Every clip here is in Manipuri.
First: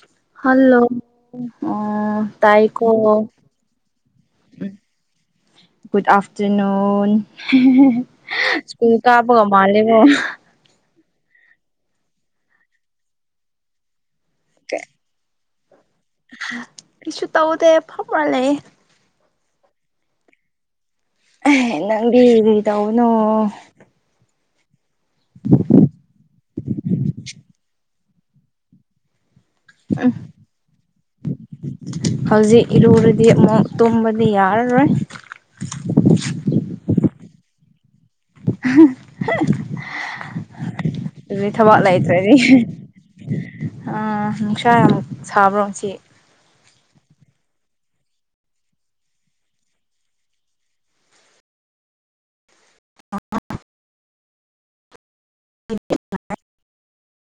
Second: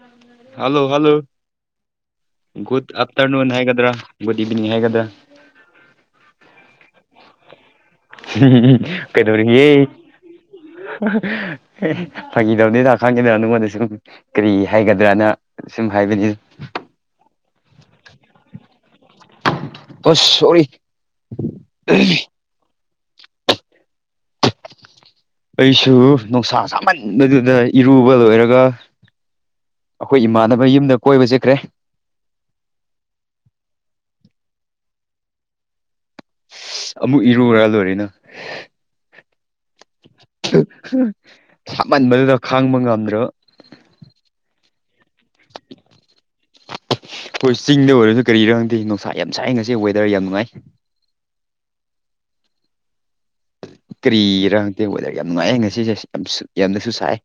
ꯎꯝ ꯍꯜꯂꯣ ꯍꯜꯂꯣ ꯑꯣ ꯒꯨꯠ ꯇꯥꯏꯀꯣ ꯑꯐꯇ꯭ꯔꯅꯨꯟ ꯍꯥꯏꯒꯗ꯭ꯔꯥ ꯒꯨꯠ ꯏꯚꯤꯅꯤꯡ ꯍꯥꯏꯒꯗ꯭ꯔ ꯒꯨꯠꯑꯐꯇ꯭ꯔꯅꯟ [unintelligible] ꯁꯀꯨꯜ ꯀꯕꯒ ꯃꯥꯂꯦꯀꯣ [unintelligible] ꯐꯥꯒꯤꯗꯧꯅꯤꯗ ꯈꯪꯗꯦꯅꯥ ꯅꯪꯉꯣꯟꯗ ꯁꯨꯝ ꯀꯔꯤ ꯍꯥꯏꯒꯗ꯭ꯔꯅ ꯁꯨꯝ ꯍꯥꯏꯕꯅꯤ ꯀꯩꯁꯨ ꯇꯧꯗꯦ ꯐꯝꯔ ꯂꯩꯌꯦ ꯑꯁ ꯑꯣꯏ [unintelligible] ꯅꯪꯗꯤ ꯀ꯭ꯔꯤ ꯇꯧꯕꯅꯣ ꯑꯩꯁꯨ ꯅꯨꯡꯁꯥ ꯁꯥꯃꯟꯕꯗꯨꯗ ꯏꯔꯨꯕ ꯂꯣꯏꯔꯒ ꯎꯝ ꯑꯩꯈꯣꯏ ꯏꯃꯥꯟꯅꯕ ꯌꯨꯝꯗ ꯀꯣꯏꯕ ꯆꯠꯈ꯭ꯔꯦ ꯍꯧꯖꯤꯛ ꯏꯔꯨꯔꯗꯤ ꯑꯃꯨꯛ ꯇꯨꯝꯕꯗꯤ ꯌꯥꯔꯔꯣꯏ ꯑꯃꯨꯛ ꯏꯔꯨꯨꯔ ꯂꯣꯏꯔꯦꯅ [unintelligible] ꯑꯗꯨꯗꯤ [unintelligible] ꯁꯥꯃꯟꯕꯗꯨꯗ ꯈꯥꯡꯕ ꯉꯝꯗ꯭ꯔꯕ ꯑ ꯅꯨꯡꯁꯥ ꯑꯃꯨꯛ ꯁꯥꯕ꯭ꯔꯣ ꯉꯥꯁꯤ ꯑꯩꯈꯣꯏ ꯆꯤꯡꯗ ꯑꯣꯏꯔꯁꯨ ꯀꯔꯤꯔ ꯈꯪꯗꯦ ꯅꯨꯡꯁꯥ ꯌꯥꯝ ꯁꯥꯏ ꯉꯥꯁꯤ ꯋꯦꯗ꯭ꯔ ꯌꯥꯝ ꯅꯨꯡꯉꯥꯏ [unintelligible] ꯀꯔꯤꯔ ꯈꯪꯗꯦ ꯋꯦꯗꯔ ꯌꯥꯝ ꯅꯨꯡꯉꯥꯏꯌꯦ ꯉꯁꯤꯁꯦ ꯌꯥꯝ ꯌꯥꯝꯅꯁꯨ ꯁꯥꯏ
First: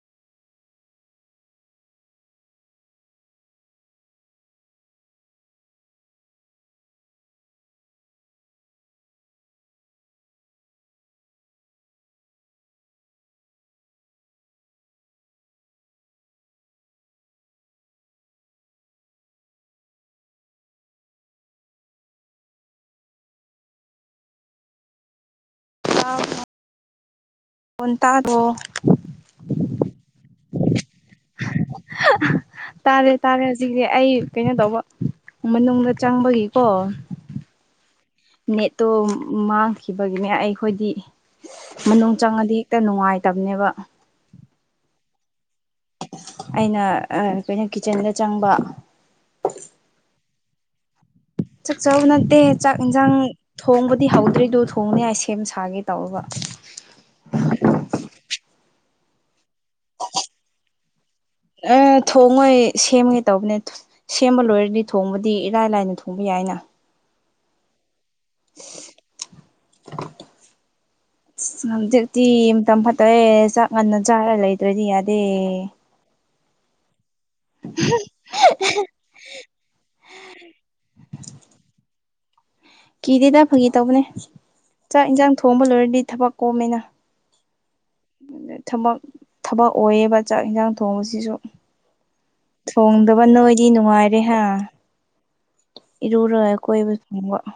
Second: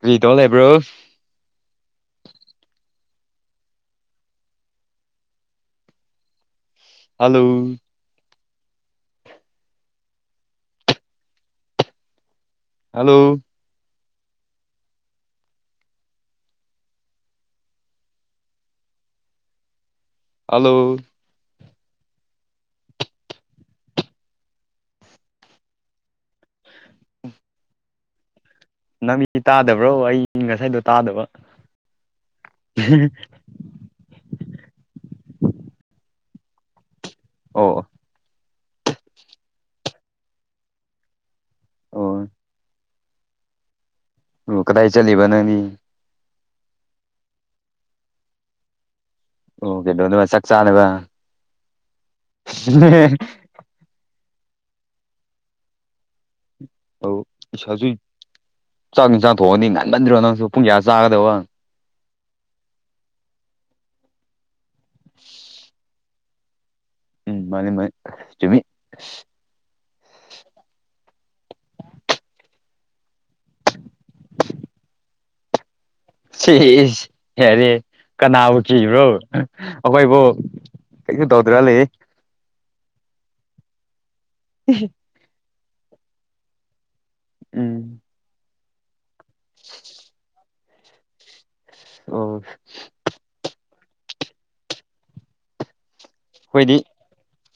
ꯀꯔꯤ ꯇꯧꯔ ꯂꯩꯕ꯭ꯔꯣ ꯍꯜꯂꯣ ꯍꯜꯂꯣ ꯍꯜꯂꯣ [unintelligible] [unintelligible] ꯇꯗ꯭ꯔꯣ ꯅꯥꯃꯤꯠꯇꯤ ꯇꯥꯗꯕ꯭ꯔꯣ ꯑꯩ ꯉꯥꯁꯥꯏꯗꯣ ꯇꯥꯗꯕ ꯍꯧꯖꯤꯛꯗꯤ ꯑꯩ ꯀꯩꯅꯣ ꯇꯧꯕ ꯃꯅꯨꯡꯗ ꯆꯪꯕꯒꯤꯀꯣ ꯑꯣ ꯅꯦꯠꯇꯣ ꯃꯥꯡꯈꯤꯕꯒꯤꯅꯦ ꯑꯩꯈꯣꯏꯗꯤ ꯃꯅꯨꯡ ꯑꯣ ꯆꯪꯉꯥꯗꯤ ꯍꯦꯛꯇ ꯅꯨꯡꯉꯥꯏꯠ ꯇꯥꯕꯅꯦꯕ ꯑꯣ ꯀꯗꯥꯏ ꯆꯂꯤꯕ ꯅꯪꯗꯤ ꯑꯩꯅ ꯑꯥ ꯀꯩꯅꯣ ꯀꯤꯠꯆꯟꯗ ꯆꯪꯕ ꯑꯣ ꯀꯩꯗꯧꯅꯕ ꯆꯥꯛ ꯆꯥꯥꯅꯕ ꯆꯥꯛ ꯆꯥꯕ ꯅꯠꯇꯦ ꯆꯥꯛ ꯏꯟꯖꯥꯡ ꯊꯣꯡꯕꯗꯤ ꯍꯧꯗ꯭ꯔꯤꯗꯣ ꯊꯣꯡꯅꯤꯡ ꯍꯥꯏ ꯁꯦꯝ ꯁꯥꯒꯦ ꯇꯧꯔꯕ ꯑꯧ ꯏꯁ ꯍꯧꯖꯤꯛ ꯆꯥꯛ ꯏꯟꯁꯥꯡ ꯊꯣꯛꯉꯥꯗꯤ ꯉꯟꯃꯟꯗ꯭ꯔꯣ ꯅꯪꯁꯨ ꯄꯨꯡ ꯀꯌꯥꯗ ꯆꯥꯒꯗꯕ ꯑ ꯊꯣꯡꯉꯣꯏ ꯁꯦꯝꯒꯦ ꯇꯧꯕꯅꯦ ꯁꯦꯝꯕ ꯂꯣꯏꯔꯗꯤ ꯊꯣꯡꯕꯗꯤ ꯏꯔꯥꯏ ꯂꯥꯏꯅ ꯊꯣꯡ ꯊꯣꯡꯕ ꯌꯥꯏꯅ ꯎꯝ ꯃꯥꯅꯤ ꯃꯥꯅꯤ ꯆꯨꯝꯃꯤ [unintelligible] ꯇꯤ ꯃꯇꯝ ꯐꯠꯇꯔꯦ ꯆꯥꯛ ꯉꯟꯅ ꯆꯥꯔ ꯂꯩꯇ꯭ꯔꯗꯤ ꯌꯥꯗꯦ ꯁꯤꯏꯁ ꯌꯥꯔꯦ ꯀꯅꯥꯕꯨ ꯀꯤꯕ꯭ꯔꯣ ꯑꯩꯈꯣꯏꯕꯨ ꯀꯩꯁꯨ ꯇꯧꯗ꯭ꯔꯥ ꯂꯩꯌꯦ ꯀꯤꯗꯦꯗ ꯐꯪꯒꯤ ꯇꯧꯕꯅꯦ ꯆꯥꯛ ꯏꯟꯁꯥꯡ ꯊꯣꯡꯕ ꯂꯣꯏꯔꯗꯤ ꯊꯕꯛ ꯀꯣꯝꯃꯦꯅ ꯎꯝ ꯊꯕꯛ ꯊꯕꯛ ꯑꯣꯏꯌꯦꯕ ꯆꯥꯛ ꯍꯤꯟꯖꯥꯡ ꯊꯣꯡꯕꯁꯤꯁꯨ ꯑꯣ ꯊꯣꯡꯗꯕ ꯅꯣꯏꯗꯤ ꯅꯨꯡꯉꯥꯏꯔꯦ ꯍꯥ ꯏꯔꯨꯔ ꯑꯩꯈꯣꯏꯗꯤ ꯀꯣꯏꯕ [unintelligible]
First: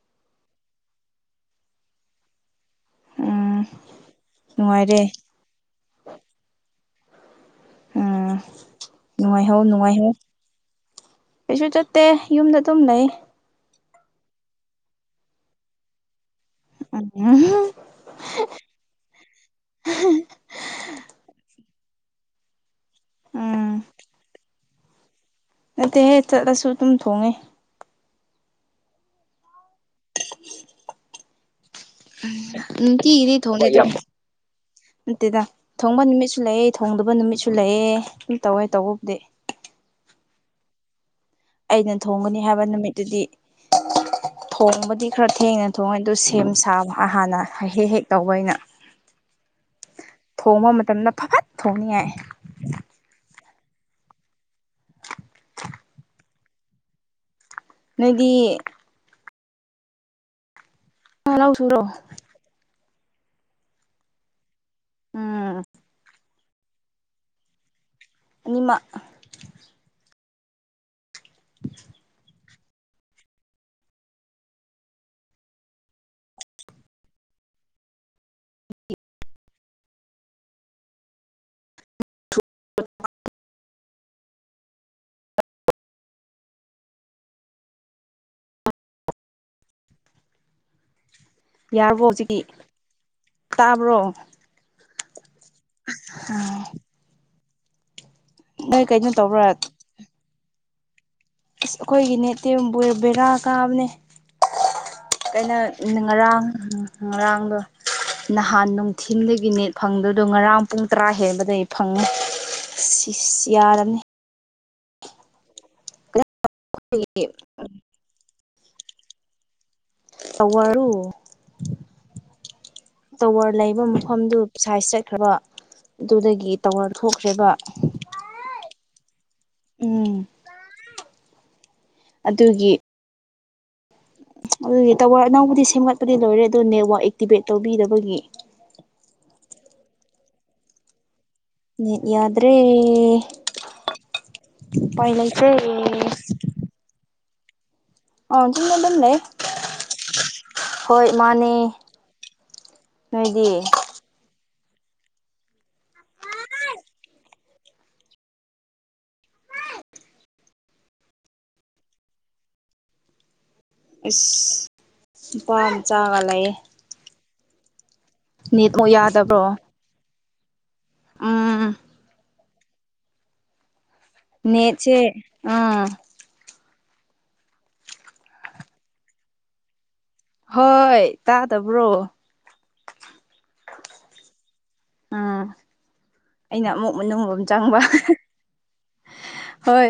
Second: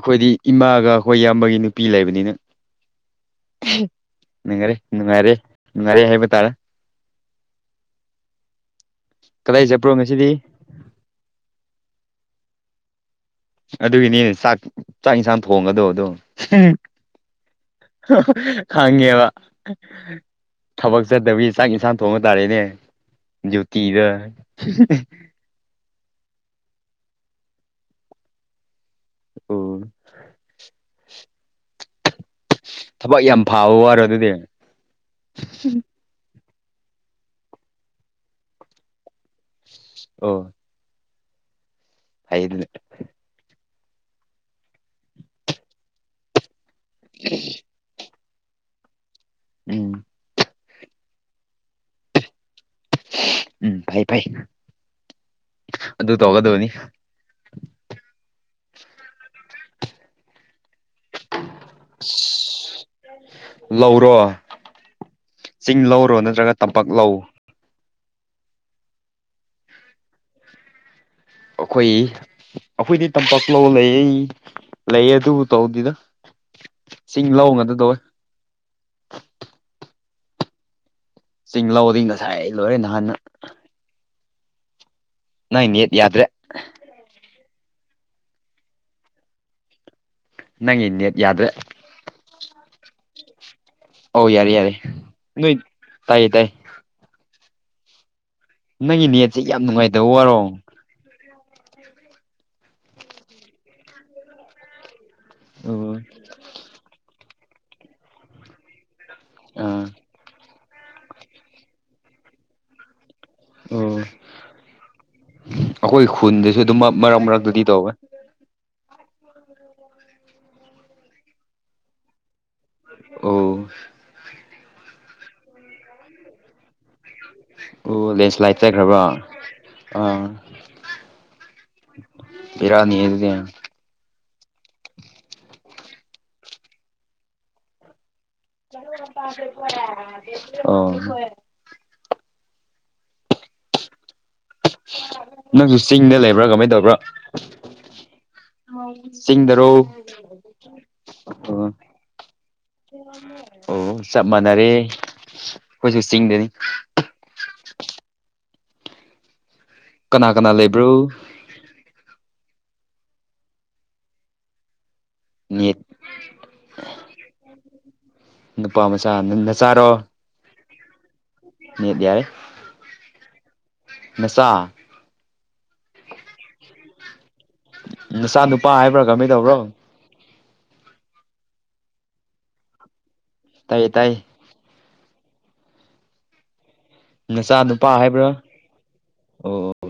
ꯑꯩꯈꯣꯏꯗꯤ ꯏꯃꯥꯒ ꯑꯩꯈꯣꯏ ꯏꯌꯥꯝꯕꯒꯤ ꯅꯨꯄꯤ ꯂꯩꯕꯅꯤꯅ ꯎꯝ ꯅꯨꯡꯉꯥꯏꯔꯦ ꯅꯨꯡꯉꯥꯏꯔꯦ ꯅꯨꯡꯉꯥꯏꯔꯦ ꯍꯥꯏꯕ ꯇꯥꯔꯦ ꯎꯝ ꯅꯨꯡꯉꯥꯏꯍꯧ ꯀꯗꯥꯏ ꯆꯠꯄ꯭ꯔꯣ ꯅꯨꯡꯉꯥꯏꯍꯧ ꯉꯁꯤꯗꯤ ꯀꯩꯁꯨ ꯆꯠꯇꯦ ꯌꯨꯝꯗ ꯑꯗꯨꯝ ꯂꯩ ꯑꯗꯨꯒꯤꯅꯦ ꯆꯥꯛ ꯆꯥꯛ ꯏꯟꯁꯥꯡ ꯊꯣꯡꯒꯗꯣ ꯑꯗꯨꯝ ꯎꯝ ꯈꯪꯉꯦꯕ ꯊꯕꯛ ꯆꯠꯇꯒꯤ ꯆꯥꯛ ꯏꯟꯁꯥꯡ ꯊꯣꯡꯕ ꯇꯥꯔꯦꯅꯦ ꯎꯝ ꯗ꯭ꯌꯨꯇꯤꯗꯣ ꯅꯠꯇꯦꯍꯦ ꯆꯠꯂꯁꯨ ꯑꯗꯨꯝ ꯊꯣꯡꯉꯦ ꯑꯣ ꯊꯕꯛ ꯅꯨꯡꯇꯤꯒꯤꯗꯤ ꯌꯥꯝ ꯐꯕ ꯊꯣꯡꯗꯦꯗ ꯋꯥꯔꯣ ꯑꯗꯨꯗꯤ ꯅꯠꯇꯦꯗ ꯊꯣꯡꯕ ꯅꯨꯃꯤꯠꯁꯨ ꯂꯩ ꯊꯣꯡꯗꯕ ꯅꯨꯃꯤꯠꯁꯨ ꯂꯩꯌꯦ ꯁꯨꯝ ꯇꯧꯋꯦ ꯇꯧꯕꯕꯨꯗꯤ ꯑꯣ ꯑꯩꯅ ꯊꯣꯡꯒꯅꯤ ꯐꯩ ꯍꯥꯏꯕ ꯑꯗꯨꯗꯤ ꯅꯨꯃꯤꯠ ꯇꯨꯗꯤ ꯊꯣꯡꯕꯗꯤ ꯈꯔ ꯊꯦꯡꯅ ꯊꯣꯡꯉꯦ ꯑꯗꯨ ꯁꯦꯝ ꯁꯥꯕ ꯍꯥꯟꯅ ꯍꯦꯛ ꯍꯦꯛ ꯇꯧꯕ ꯑꯩꯅ ꯎꯝ ꯊꯣꯡꯕ ꯃꯇꯝꯗ ꯐꯠ ꯊꯣꯡꯅꯤꯡꯉꯥꯏ ꯎꯝ ꯐꯩ ꯐꯩ ꯑꯗꯨ ꯇꯧꯒꯗꯕꯅꯤ ꯅꯣꯏꯗꯤ ꯑꯥ ꯂꯧꯁꯨꯕ꯭ꯔꯣ ꯑꯁ ꯂꯧꯔꯣ ꯎꯝ ꯆꯤꯡ ꯂꯧꯔꯣ ꯅꯠꯇ꯭ꯔꯒ ꯇꯝꯄꯥꯛ ꯂꯧ ꯑꯅꯤꯃꯛ ꯑꯈꯣꯏ ꯑꯈꯣꯏꯗꯤ ꯇꯝꯄꯥꯛ ꯂꯧ ꯂꯩ ꯂꯩ ꯑꯗꯨꯕꯨ ꯇꯧꯗꯦꯗ ꯆꯤꯡ ꯂꯧ ꯉꯥꯛꯇ ꯇꯧꯋꯦ ꯆꯤꯡ ꯂꯧꯗꯤ ꯉꯁꯥꯏ ꯂꯣꯏꯔꯦ ꯅꯍꯥꯟꯅ ꯅꯥꯏꯅꯦꯠ ꯌꯥꯗ꯭ꯔꯦ ꯅꯪꯒꯤ ꯅꯦꯠ ꯌꯥꯗ꯭ꯔꯦ ꯌꯥꯔꯕꯣ ꯍꯧꯖꯤꯛ ꯑꯣ ꯌꯥꯔꯦ ꯌꯥꯔꯦ ꯅꯣꯏ ꯇꯥꯏꯌꯦ ꯇꯥꯏꯌꯦ ꯅꯣꯏ ꯅꯪꯒꯤ ꯀꯩꯅꯣ ꯅꯦꯠꯁꯦ ꯇꯧꯕ꯭ꯔꯥ ꯌꯥꯝ ꯅꯨꯡꯉꯥꯏꯇꯕ ꯋꯥꯔꯣ ꯏꯁ ꯑꯈꯣꯏꯒꯤ ꯅꯦꯠꯇꯤ ꯕꯣꯏ ꯕꯦꯔꯥ ꯀꯥꯕꯅꯦ ꯑꯣ ꯀꯩꯅꯣ ꯉꯔꯥꯡ ꯉꯔꯥꯡꯗꯣ ꯅꯍꯥꯟ ꯅꯨꯡꯊꯤꯟꯗꯒꯤ ꯅꯦꯠ ꯑꯥ ꯐꯪꯗꯥ ꯗꯨ ꯉꯔꯥꯡ ꯄꯨꯡ ꯇꯔꯥ ꯍꯦꯟꯕꯗꯩ ꯐꯪꯉꯦ ꯁꯤ ꯌꯥꯔꯅꯤ ꯑꯈꯣꯏ ꯈꯨꯟꯗꯁꯨ ꯑꯗꯨꯝ ꯃꯔꯛ ꯃꯔꯛꯇꯗꯤ ꯇꯧꯋꯦ ꯇꯋꯥꯔꯗꯨ ꯇꯋꯥꯔ ꯑꯣ ꯂꯩꯕ ꯃꯐꯝꯗꯨ ꯁꯥꯏꯖ ꯆꯠꯈ꯭ꯔꯕ ꯑꯗꯨꯗꯒꯤ ꯇꯧꯋꯥꯔ ꯊꯣꯛꯈ꯭ꯔꯦꯕ ꯑꯣ ꯂꯦꯟꯁ꯭ꯂꯥꯏꯠ ꯎꯝ ꯑꯗꯨꯒꯤ ꯕꯦꯔꯥꯅꯤꯍꯦ ꯑꯗꯨꯗꯤ ꯑꯗꯨꯒꯤ ꯇꯋꯥꯔ ꯑꯅꯧꯕꯗꯤ ꯁꯦꯝꯒꯠꯄꯗꯤ ꯂꯣꯏꯔꯦ ꯑꯗꯨ ꯅꯦꯠꯋꯥꯛ ꯑꯦꯛꯇꯤꯚꯦꯠ ꯇꯧꯕꯤꯗꯕꯒꯤ ꯑꯣ ꯅꯦꯠ ꯌꯥꯗ꯭ꯔꯦ ꯎꯄꯥꯏ ꯂꯩꯇ꯭ꯔꯦ ꯀꯃꯥꯏ ꯇꯧꯕ꯭ꯔꯥ ꯑꯥ ꯆꯨꯝꯅ ꯑꯗꯨꯝ ꯂꯩ ꯆꯤꯡꯗꯔꯣ ꯑ ꯍꯣꯏ ꯃꯥꯅꯦ ꯅꯣꯏꯗꯤ ꯑꯣ ꯆꯞ ꯃꯅꯔꯦ ꯀꯣꯏꯁꯨ ꯆꯤꯡꯗꯅꯤ ꯀꯅꯥ ꯀꯅꯥ ꯂꯩꯕ꯭ꯔꯣ ꯏꯁ ꯅꯨꯄꯥ ꯅꯦꯠ ꯃꯆꯥꯒꯥ ꯂꯩꯌꯦ ꯅꯨꯄꯥ ꯅꯦꯠꯃꯨꯛ ꯃꯆꯥ ꯅ ꯌꯥꯗꯕ꯭ꯔꯣ ꯅꯆꯥꯔꯣ ꯎꯝ ꯅꯦꯠ ꯌꯥꯢ ꯅꯆꯥ ꯅꯦꯠꯁꯦ ꯑꯥ ꯅꯆꯥ ꯅꯨꯄꯥ ꯍꯥꯏꯕ꯭ꯔꯥ ꯀꯃꯥꯏ ꯇꯧꯕ꯭ꯔꯣ ꯍꯣꯏ ꯇꯥꯗꯕ꯭ꯔꯣ ꯇꯥꯏꯌꯦ ꯇꯥꯏ ꯑꯥ ꯑꯩꯅ ꯑꯃꯨꯛ ꯃꯅꯨꯡ ꯔꯣꯝ ꯅꯆꯥ ꯆꯪꯕ ꯅꯨꯄꯥ ꯍꯥꯏꯕ꯭ꯔꯥ ꯑꯣ ꯍꯣꯏ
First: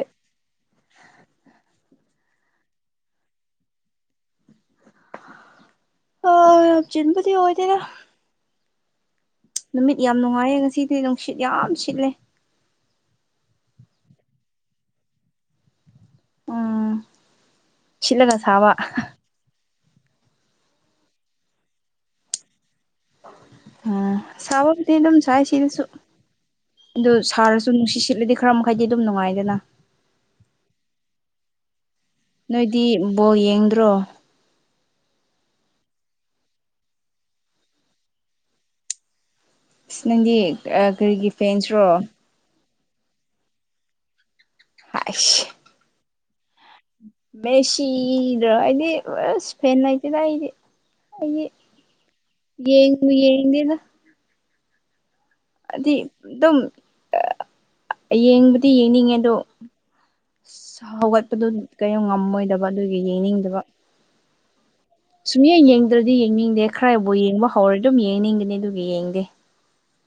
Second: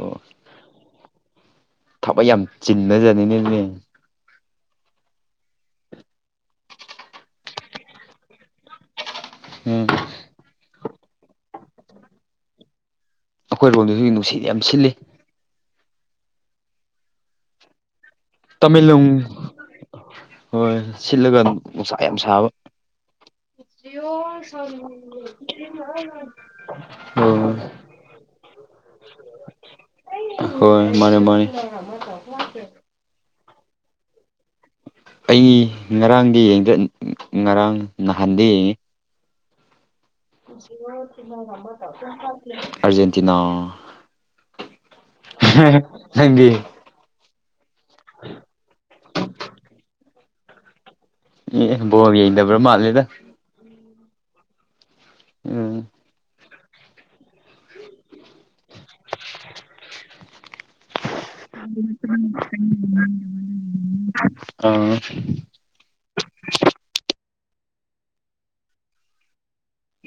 ꯊꯕꯛ ꯌꯥꯝ ꯆꯤꯟꯕꯖꯅꯤꯅꯦꯅꯦ ꯑ ꯌꯥꯝ ꯆꯤꯟꯕꯗꯤ ꯑꯣꯢꯗꯦꯗꯥ ꯎꯝ ꯅꯨꯃꯤꯠ ꯌꯥꯝ ꯅꯨꯡꯉꯥꯏꯌꯦ ꯉꯁꯤꯗꯤ ꯅꯨꯡꯁꯤꯠ ꯌꯥꯝ ꯁꯤꯠꯂꯦ ꯑꯈꯣꯏꯔꯣꯝꯗꯁꯨ ꯅꯨꯡꯁꯤꯠ ꯌꯥꯝ ꯁꯤꯠꯂꯤ ꯎꯝ ꯁꯤꯠꯂꯒ ꯁꯥꯕ ꯇꯥꯃꯦꯡꯂꯣꯡ ꯍꯣꯏ ꯁꯤꯠꯂꯒ ꯅꯨꯡꯁꯥ ꯌꯥꯝ ꯁꯥꯕ [inaudible] ꯑ ꯁꯕꯕꯨꯗꯤ ꯑꯗꯨꯝ ꯁꯥꯏ ꯁꯤꯗꯁꯨ ꯑꯗꯨ ꯎꯝ ꯁꯔꯁꯨ ꯅꯨꯡꯁꯤꯁꯤꯠꯂꯗꯤ ꯈꯔ ꯃꯈꯩꯗꯤ ꯑꯗꯨꯝ ꯅꯨꯡꯉꯥꯏꯗꯅ ꯍꯣꯏ ꯃꯥꯅꯦ ꯃꯥꯅꯤ ꯅꯣꯏꯗꯤ ꯕꯣꯜ ꯌꯦꯡꯗ꯭ꯔꯣ ꯑꯩ ꯉꯔꯥꯡꯗꯤ ꯌꯦꯡꯗꯔꯦ ꯉꯔꯥꯡ ꯅꯍꯥꯟꯗꯤ ꯌꯦꯡꯉꯤ ꯑꯁ ꯅꯪꯗꯤ ꯑ ꯀꯔꯤꯒꯤ ꯐꯦꯟꯁ꯭ꯔꯣ ꯑꯔꯖꯦꯟꯇꯤꯅꯥ ꯑꯥꯢꯁ [unintelligible] ꯃꯦꯁꯤꯗ꯭ꯔꯣ ꯑꯩꯗꯤ ꯑꯁ ꯐꯦꯟ ꯂꯩꯇꯦꯗ ꯑꯩꯗꯤ ꯑꯩꯗꯤ ꯑꯦ ꯕꯣꯜ ꯌꯡꯗꯕ꯭ꯔꯥ ꯃꯥꯜꯂꯦꯗ ꯌꯦꯡꯗꯦꯗꯥ ꯎꯝ ꯑꯗꯨꯝ ꯌꯦꯡꯕꯗꯤ ꯌꯦꯡꯅꯤꯡꯉꯦ ꯑꯗꯣ ꯍꯧꯒꯠ [inaudible] ꯁꯨꯡꯌꯦ ꯌꯦꯡꯗ꯭ꯔꯗꯤ ꯌꯦꯡꯅꯤꯡꯗꯦ ꯈꯔꯕꯨ ꯌꯦꯡꯕ ꯍꯧꯔꯗꯤ ꯑꯗꯨꯝ ꯌꯦꯡꯅꯤꯡꯒꯅꯤ ꯑꯗꯨꯒꯤ ꯌꯦꯡꯗꯦ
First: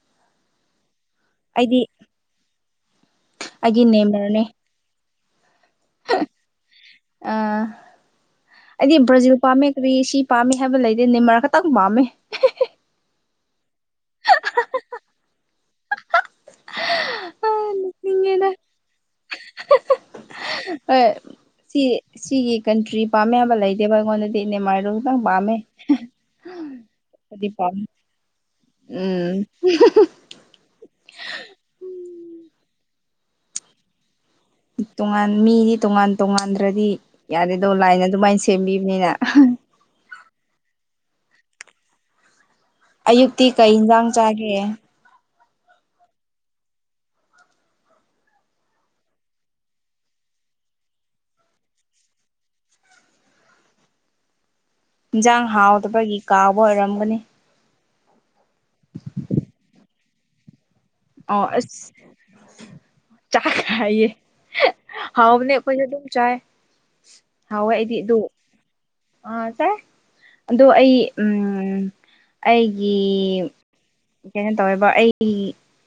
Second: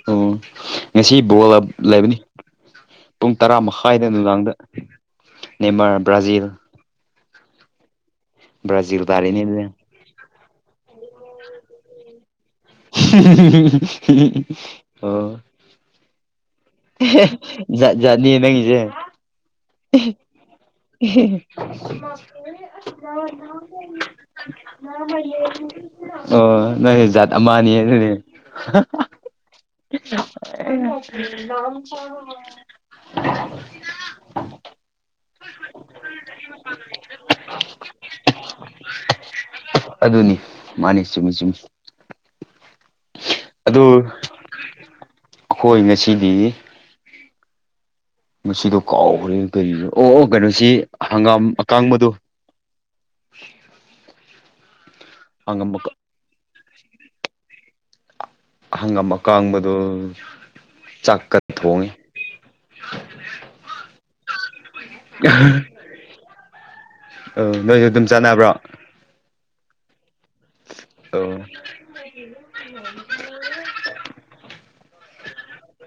ꯑꯣ ꯉꯁꯤ ꯕꯣꯜ ꯑꯩꯗꯤ ꯂꯩꯕꯅꯤ ꯄꯨꯡ ꯇꯔꯥ ꯑꯩꯒꯤ ꯃꯈꯥꯏꯗ ꯅꯦꯃꯔꯅꯦ ꯅꯨꯡꯗꯥꯡꯗ ꯅꯦꯃꯥꯔ ꯕ꯭ꯔꯥꯖꯤꯜ ꯑ ꯑꯩꯗꯤ ꯕ꯭ꯔꯥꯖꯤꯜ ꯕ꯭ꯔꯖꯤꯜ ꯇꯥꯔꯦꯅꯦ ꯑꯗꯨꯗꯤ ꯄꯥꯝꯃꯦ ꯀ꯭ꯔꯤ ꯁꯤ ꯄꯥꯝꯃꯤ ꯍꯥꯏꯕ ꯂꯩꯗꯤ ꯅꯤꯃꯔ ꯈꯇꯪ ꯄꯥꯝꯃꯤ ꯑꯣ ꯑ ꯥꯖꯥꯠ ꯖꯥꯠ ꯅꯤꯌꯦ ꯅꯣꯛꯅꯤꯡꯉꯦꯗ ꯅꯪꯒꯤꯖꯦ [inaudible] ꯍꯣꯏ ꯁꯤ ꯁꯤꯒꯤ ꯀꯟꯇ꯭ꯔꯤ ꯄꯥꯝꯃꯦ ꯍꯥꯏꯕ ꯂꯩꯇꯦꯕ ꯑꯩꯉꯣꯟꯗꯗꯤ ꯅꯦꯃꯥꯔꯗꯨ ꯈꯇꯪ ꯄꯥꯝꯃꯦ ꯑꯣ ꯅꯣꯏꯖꯥꯠ ꯑꯗꯨꯗꯤ ꯑꯃꯅꯤ ꯄꯥꯝꯃꯦ ꯑꯗꯨꯅꯦ ꯎꯝ [inaudible] ꯇꯣꯉꯥꯟ ꯃꯤꯗꯤ ꯇꯣꯉꯥꯟ ꯇꯣꯉꯥꯟꯗ꯭ꯔꯗꯤ ꯌꯥꯗꯦꯗꯣ ꯂꯥꯏꯅ ꯑꯗꯨꯃꯥꯏ ꯁꯦꯝꯕꯤꯕꯅꯤꯅ ꯑꯗꯨꯅꯤ ꯃꯥꯅꯤ ꯆꯨꯝꯃꯤ ꯆꯨꯝꯃꯤ ꯑꯌꯨꯛꯇꯤ ꯀꯩ ꯍꯤꯟꯖꯥꯡ ꯆꯥꯒꯦ ꯑꯈꯣꯏ ꯉꯁꯤꯗꯤ ꯉꯁꯤꯗꯣ ꯀꯥꯎꯒ꯭ꯔꯦ ꯇꯩꯖꯤꯕꯣ ꯑꯣ ꯑꯣ ꯀꯩꯅꯣꯁꯤ ꯍꯪꯒꯥꯝ ꯑꯀꯥꯡꯕꯗꯣ ꯏꯪꯖꯥꯡ ꯍꯪꯒꯥꯝ ꯍꯥꯎꯗꯕꯒꯤ ꯀꯥꯎꯕ ꯑꯣꯏꯔꯝꯒꯅꯤ ꯍꯪꯒꯝ ꯑꯀꯥꯡꯕꯗꯣ ꯆꯥꯛꯖ ꯑꯣ ꯊꯣꯡꯉꯦ ꯑꯁ [unintelligible] ꯍꯥꯎꯕꯅꯦ ꯑꯈꯣꯢꯖꯨ ꯑꯗꯨꯝ ꯆꯥꯢ ꯑ ꯅꯣꯏꯖꯨ ꯑꯗꯨꯝ ꯆꯥꯟꯅꯕ꯭ꯔꯣ ꯑ ꯆꯥꯢ ꯑꯗꯣ ꯑꯩ ꯑꯣ ꯎꯝ ꯑꯩꯒꯤ ꯀꯩꯅꯣ ꯇꯧꯋꯦꯕ ꯑꯩꯒꯤ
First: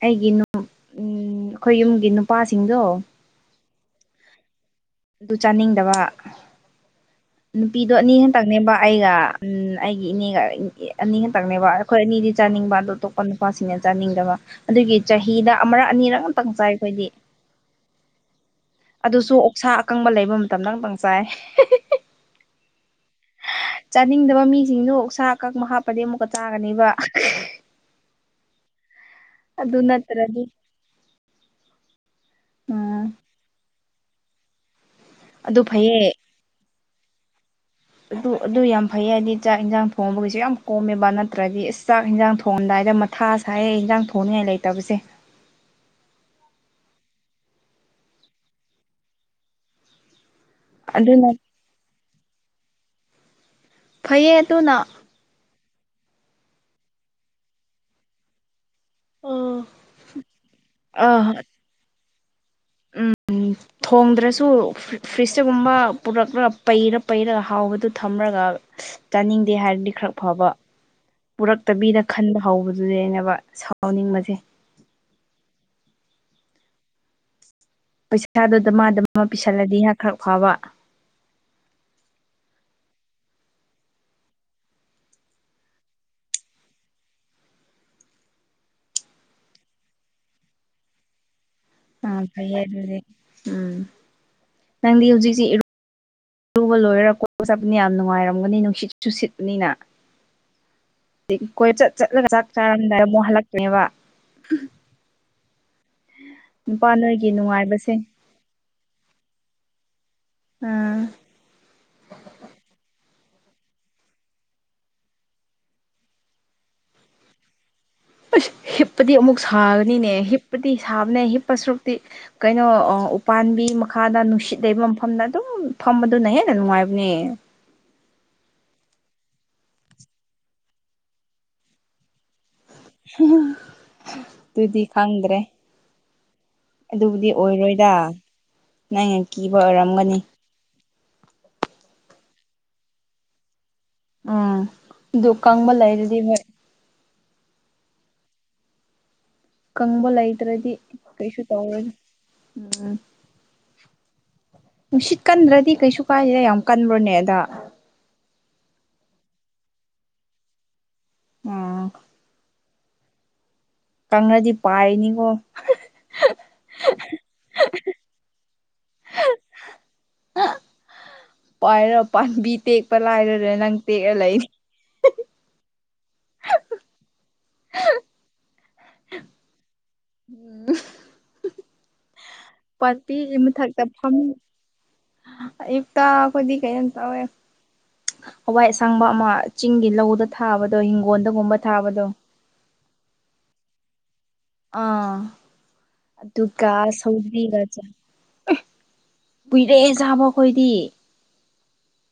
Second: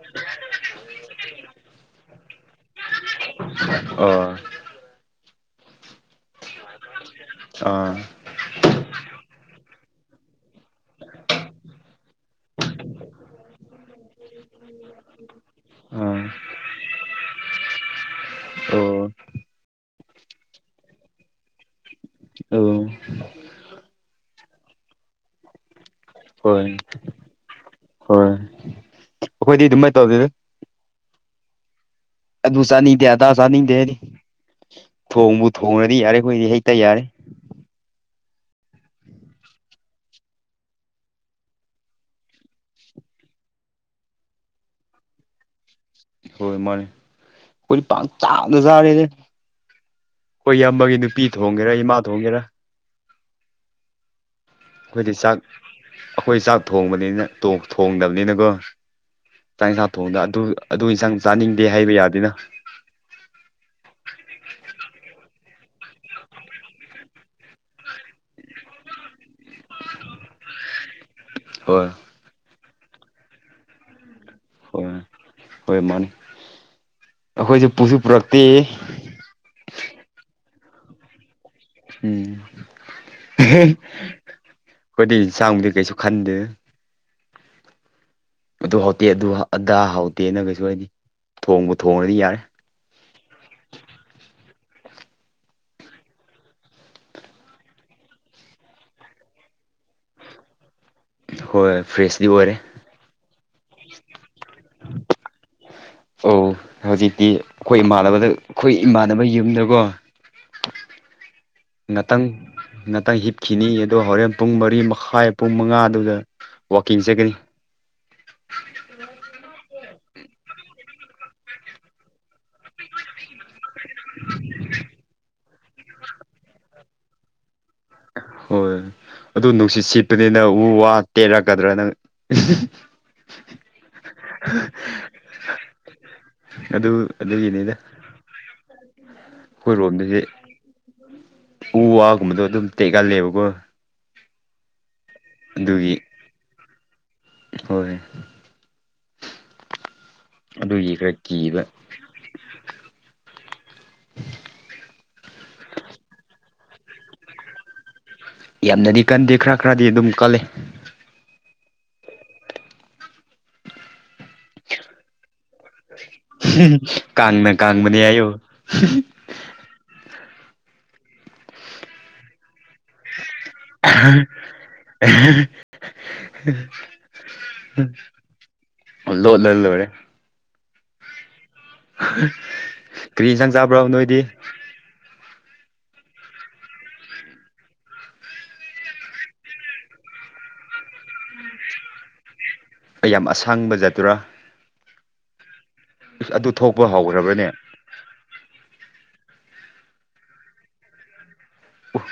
ꯑꯩꯒꯤ [unintelligible] ꯎꯝ ꯑꯈꯣꯏ ꯌꯨꯝꯒꯤ ꯄꯥꯁꯤꯡꯗꯣ ꯑꯥ ꯗꯨ ꯆꯥꯅꯤꯡꯗꯕ ꯅꯨꯄꯤꯗꯣ ꯑꯥ ꯑꯥ ꯑꯅꯤ ꯈꯇꯪꯅꯦꯕ ꯑꯩꯒ ꯎꯝ ꯑꯩꯒꯤ ꯏꯅꯦꯒ ꯑꯦ ꯑꯅꯤ ꯈꯛꯇꯪꯅꯦꯕ ꯑꯈꯣꯏ ꯑꯅꯤꯗꯤ ꯆꯥꯅꯤꯡꯕ ꯑꯗꯣ ꯑꯇꯣꯞꯄ ꯅꯨꯄꯥꯁꯤꯡꯅ ꯆꯥꯅꯤꯡꯗꯕ ꯑꯗꯨꯒꯤ ꯆꯍꯤꯗ ꯑꯃꯔꯛ ꯑꯅꯤꯔꯛ ꯑꯝꯇꯪ ꯆꯥꯏ ꯈꯣꯏꯗꯤ [inaudible] ꯑꯣ ꯑꯗꯨꯁꯨ ꯑꯣꯛꯁꯥ ꯑꯀꯪꯕ ꯂꯩꯕ ꯃꯇꯝꯗ ꯈꯛꯇꯪ ꯆꯥꯏ ꯑꯣ ꯆꯥꯅꯤꯡꯗꯕ ꯃꯤꯁꯤꯡꯗꯣ ꯑꯣꯛꯁꯥ ꯑꯀꯪꯕ ꯍꯥꯞꯄꯗꯤ ꯑꯃꯨꯛ ꯍꯣꯏ ꯍꯣꯏ ꯑꯩꯈꯣꯏꯗꯤ ꯑꯗꯨ ꯑꯗꯨꯃꯥꯏꯅ ꯇꯧꯗꯦꯗ ꯅꯠꯇ꯭ꯔꯗꯤ ꯑꯗꯨ ꯎꯝ ꯆꯥꯅꯤꯗꯦ ꯑꯗꯥ ꯆꯥꯅꯤꯗꯦ ꯑꯩꯗꯤ ꯊꯣꯡꯕꯨ ꯑꯗꯨ ꯊꯣꯡꯔꯗꯤ ꯐꯩꯌꯦ ꯌꯥꯔꯦ ꯑꯈꯣꯏꯗꯤ ꯍꯩꯇ ꯌꯥꯔꯦ ꯑꯗꯨ ꯑꯗꯨ ꯌꯥꯝ ꯐꯩꯌꯦ ꯍꯥꯏꯗꯤ ꯆꯥꯛ-ꯏꯟꯖꯥꯡ ꯊꯣꯡꯕꯒꯤꯖꯨ ꯌꯥꯝ ꯀꯣꯝꯃꯦꯕ ꯅꯠꯇ꯭ꯔꯗꯤ ꯏꯁ ꯆꯥꯛ ꯏꯟꯖꯥꯡ ꯊꯣꯡꯉꯝꯗꯥꯏꯗ ꯊꯥ ꯁꯥꯏꯌꯦ ꯏꯟꯖꯥꯡ ꯊꯣꯡꯅꯤꯉꯥꯏ ꯂꯩꯇꯕꯁꯦ ꯍꯣꯏ ꯃꯥꯟꯅꯦ ꯈꯣꯏꯗꯤ ꯄꯪ ꯆꯥꯗ ꯆꯥꯔꯦꯁꯦ ꯈꯣꯏ ꯏꯌꯥꯝꯕꯒꯤ ꯅꯨꯄꯤ ꯑꯗꯨꯅ ꯊꯣꯡꯒꯦꯔꯥ ꯏꯃꯥ ꯊꯣꯡꯒꯦꯔꯥ ꯐꯩꯌꯦ ꯑꯗꯨꯅ ꯑꯩꯈꯣꯏꯗꯤ ꯆꯥꯛ ꯑꯩꯈꯣꯏ ꯆꯥꯛ ꯊꯣꯡꯕꯅꯤꯅ ꯇꯣꯛ ꯊꯣꯡꯗꯕꯅꯤꯅꯀꯣ ꯆꯥꯛ ꯏꯟꯁꯥꯡ ꯊꯣꯡꯗ ꯑꯗꯨ ꯑꯗꯨ ꯑ ꯏꯟꯁꯥꯡ ꯎꯝ ꯆꯥꯅꯤꯡꯗꯦ ꯍꯥꯏꯕ ꯌꯥꯗꯦꯅ ꯊꯣꯡꯗ꯭ꯔꯁꯨ ꯐ꯭ꯔꯤꯖꯇꯒꯨꯝꯕ ꯄꯨꯔꯛꯂ ꯄꯩꯔ ꯄꯩꯔꯒ ꯍꯥꯎꯕꯗꯨ ꯊꯝꯔꯒ ꯆꯥꯅꯤꯡꯗꯦ ꯍꯥꯏꯔꯗꯤ ꯈꯔ ꯐꯕ ꯍꯣꯏ ꯄꯨꯔꯛꯇꯕꯤꯗ ꯈꯟꯕ ꯍꯧꯕꯗꯨꯅꯦꯕ ꯁꯥꯎꯅꯤꯡꯕꯖꯦ ꯍꯣꯏ ꯍꯣꯏ ꯃꯥꯅꯤ ꯑꯩꯈꯣꯏꯖꯨ ꯄꯨꯖꯨ ꯄꯩꯁꯥꯗꯨ ꯙꯥꯃꯥ ꯙꯥꯃꯥ ꯄꯤꯁꯜꯂꯗꯤ ꯈꯔ ꯐꯕ ꯎꯪ ꯑꯦꯍꯦ ꯈꯣꯏꯗꯤ ꯆꯥꯡꯕꯗꯤ ꯀꯩꯁꯨ ꯈꯟꯗꯦ ꯑꯗꯨ ꯍꯥꯎꯇꯦ ꯑꯗꯨ- ꯑꯗꯥ ꯍꯥꯎꯇꯦꯅ ꯀꯩꯁꯨ ꯍꯥꯢꯗꯦ ꯊꯣꯡꯕ ꯑꯥ ꯐꯩꯌꯦ ꯑꯗꯨꯗꯤ ꯎꯝ ꯅꯪꯗꯤ ꯍꯧꯖꯤꯛꯁꯤ ꯏꯔꯨ ꯔꯨꯕ ꯂꯣꯏꯔ ꯀꯣꯏꯕ ꯆꯠꯄꯅꯤ ꯌꯥꯝ ꯅꯨꯡꯉꯥꯏꯔꯝꯒꯅꯤ ꯅꯨꯡꯁꯤꯠꯁꯨ ꯁꯤꯠꯄꯅꯤꯅ ꯍꯣꯏ ꯀꯣꯏꯆꯠ ꯐ꯭ꯔꯦꯁꯇꯤ ꯆꯠꯂꯒ ꯆꯥꯛ ꯑꯣꯏꯔꯦ ꯆꯥꯔꯝꯗꯥꯏꯗ ꯑꯃꯨꯛ ꯍꯜꯂꯛꯄꯅꯦꯕ ꯑꯧ ꯅꯨꯄꯥ ꯅꯣꯏꯒꯤ ꯍꯧꯖꯤꯛꯇꯤ ꯑꯩꯈꯣꯏ ꯅꯨꯡꯉꯥꯏꯕꯁꯦ ꯏꯃꯥꯟꯅꯕꯗ ꯑꯩꯈꯣꯏ ꯏꯃꯥꯟꯅꯕꯩ ꯌꯨꯝꯗꯀꯣ ꯑꯥ ꯉꯇꯪ ꯉꯇꯪ ꯍꯤꯞꯈꯤꯅꯤ ꯑꯗꯣ ꯍꯣꯔꯦꯟ ꯄꯨꯡ ꯃꯔꯤ ꯃꯈꯥꯏ ꯄꯨꯡ ꯃꯉꯥꯗꯨꯗ ꯋꯥꯛꯀꯤꯡ ꯆꯠꯀꯅꯤ ꯑꯥꯁ ꯍꯤꯞꯄꯗꯤ ꯑꯃꯨꯛ ꯁꯥꯒꯅꯤꯅꯦ ꯍꯤꯞꯄꯗꯤ ꯁꯥꯕꯅꯦ ꯍꯤꯞꯄ ꯁꯔꯨꯛꯇꯤ ꯀꯩꯅꯣ ꯑꯥ ꯎꯄꯥꯥꯟꯕꯤ ꯃꯥ ꯃꯈꯥꯗ ꯅꯨꯡꯁꯤꯠ ꯂꯩꯕ ꯃꯐꯝꯗ ꯑꯗꯨꯝ ꯐꯝꯕꯗꯨꯅ ꯍꯦꯟꯅ ꯅꯨꯡꯉꯥꯏꯕꯅꯦ ꯍꯣꯏ ꯑꯗꯨ ꯅꯨꯡꯁꯤꯠ ꯁꯤꯠꯄꯅꯤꯅ ꯎ- ꯋꯥ ꯇꯦꯂꯛꯀꯗ꯭ꯔꯥꯅ ꯑꯗꯨꯗꯤ ꯈꯪꯗ꯭ꯔꯦ ꯑꯗꯨ ꯑꯗꯨꯕꯨꯗꯤ ꯑꯗꯨꯒꯤꯅꯤꯗ ꯑꯣꯏꯔꯣꯏꯗ ꯅꯪꯅ ꯀꯤꯕ ꯑꯣꯏꯔꯝꯒꯅꯤ ꯑꯩꯈꯣꯏꯔꯣꯝꯗꯗꯤ ꯎ- ꯋꯥꯒꯨꯝꯕꯗꯣ ꯑꯗꯨꯝ ꯇꯦꯛꯍꯜꯂꯦꯕꯀꯣ ꯎꯝ ꯑꯗꯨ ꯀꯪꯕ ꯑꯗꯨꯒꯤ ꯂꯩꯔꯗꯤ ꯅꯣꯏ ꯍꯣꯏ ꯀꯪꯕ ꯂꯩꯇ꯭ꯔꯗꯤ ꯑꯗꯨꯒꯤ ꯈꯔ ꯀꯩꯁꯨ ꯀꯤꯕ ꯇꯧꯔꯣꯏꯗ ꯎꯎꯪ ꯅꯨꯡꯁꯤꯠ ꯀꯟꯗ꯭ꯔꯗꯤ ꯀꯩꯁꯨ ꯀꯥꯏꯗꯦꯗ ꯌꯥꯝ ꯀꯟꯕ꯭ꯔꯣꯅꯦ ꯑꯗ ꯌꯥꯝꯅꯗꯤ ꯀꯟꯗꯦ ꯈꯔ ꯈꯔꯗꯤ ꯑꯗꯨꯝ ꯀꯜꯂꯤ ꯎꯎꯪ ꯀꯪꯉꯗꯤ ꯄꯥꯏꯅꯤꯀꯣ ꯀꯥꯡꯕꯅꯦ ꯀꯥꯡꯕꯅꯦ ꯍꯥꯢꯌ‌ꫭ ꯄꯥꯏꯔꯣ ꯄꯥꯝꯕꯤ ꯇꯦꯛꯄ ꯂꯥꯏꯔꯗ ꯅꯪ ꯇꯦꯛꯑ ꯂꯩ INAUDIBLE ꯂꯣꯠꯂ ꯂꫭꯏꯔꯦ INAUDIBLE ꯀꯔꯤ ꯄꯥꯔꯇꯤꯒꯤ ꯏꯟꯁꯥꯡ ꯃꯊꯛꯇ ꯆꯥꯕ꯭ꯔꯣ ꯐꯝ ꯅꯣꯏꯗꯤ ꯑꯌꯨꯛꯇ ꯑꯩꯈꯣꯏꯗꯤ ꯀꯩꯅꯝ ꯇꯧꯋꯦ ꯍꯋꯥꯏ ꯑꯁꯥꯡꯕ ꯑꯃ ꯆꯤꯡꯒꯤ ꯂꯧꯗ ꯊꯥꯕꯗꯣ ꯍꯤꯡꯒꯣꯜꯗꯒꯨꯝꯕ ꯊꯥꯕꯗꯣ ꯑꯩ ꯌꯥꯝ ꯑꯁꯥꯡꯕꯖꯦ ꯑꯗꯨꯔ ꯑꯥ ꯑꯗꯨ ꯑꯗꯨꯒ ꯊꯣꯛꯄ ꯍꯧꯈ꯭ꯔꯕ꯭ꯔꯅꯦ ꯁꯧꯒꯔꯤꯒ ꯆꯥꯏ ꯑꯦ ꯀꯨꯏꯔꯦ ꯆꯥꯕ ꯑꯩꯈꯣꯏꯗꯤ ꯎꯞ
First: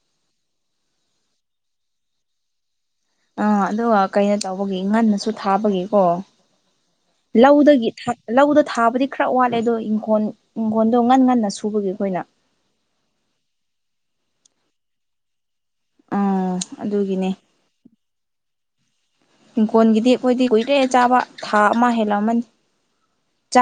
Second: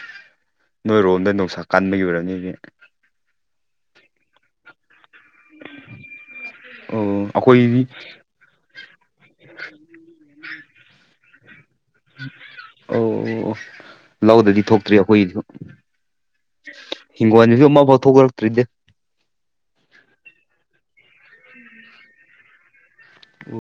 ꯅꯣꯏꯔꯣꯝꯗ ꯅꯨꯡꯁꯥ ꯀꯟꯕꯒꯤ ꯑꯣꯏꯔꯝꯅꯤ ꯑꯗꯨꯗꯤ ꯑꯥ ꯑꯗꯨꯒ ꯀꯩꯅꯣ ꯇꯧꯕꯒꯤ ꯉꯟꯅꯁꯨ ꯊꯥꯕꯒꯤꯀꯣ ꯑꯣ ꯑꯩꯈꯣꯏꯗꯤ ꯂꯧꯗꯒꯤ ꯊꯥ ꯂꯧꯗꯥ ꯊꯥꯕꯗꯤ ꯈꯔ ꯋꯥꯠꯂꯦ ꯑꯗꯣ ꯏꯪꯈꯣꯜ ꯏꯪꯈꯣꯜꯗꯣ ꯉꯟ ꯉꯟꯅ ꯁꯨꯕꯒꯤ ꯑꯩꯈꯣꯏꯅ ꯑꯣ ꯑꯣ ꯂꯧꯗꯗꯤ ꯊꯣꯛꯇ꯭ꯔꯤ ꯑꯩꯈꯣꯏꯒꯤꯁꯨ ꯑꯥ ꯑꯗꯨꯒꯤꯅꯦ ꯍꯤꯡꯒꯣꯜꯗꯁꯨ ꯑꯃꯐꯥꯎ ꯊꯣꯛꯂꯛꯇ꯭ꯔꯤꯗ ꯍꯤꯡꯈꯣꯟꯒꯤꯗꯤ ꯑꯩꯈꯣꯏꯗꯤ ꯀꯨꯏꯔꯦ ꯆꯥꯕ ꯊꯥ ꯑꯃ ꯍꯦꯜꯂꯛꯑꯃꯅꯤ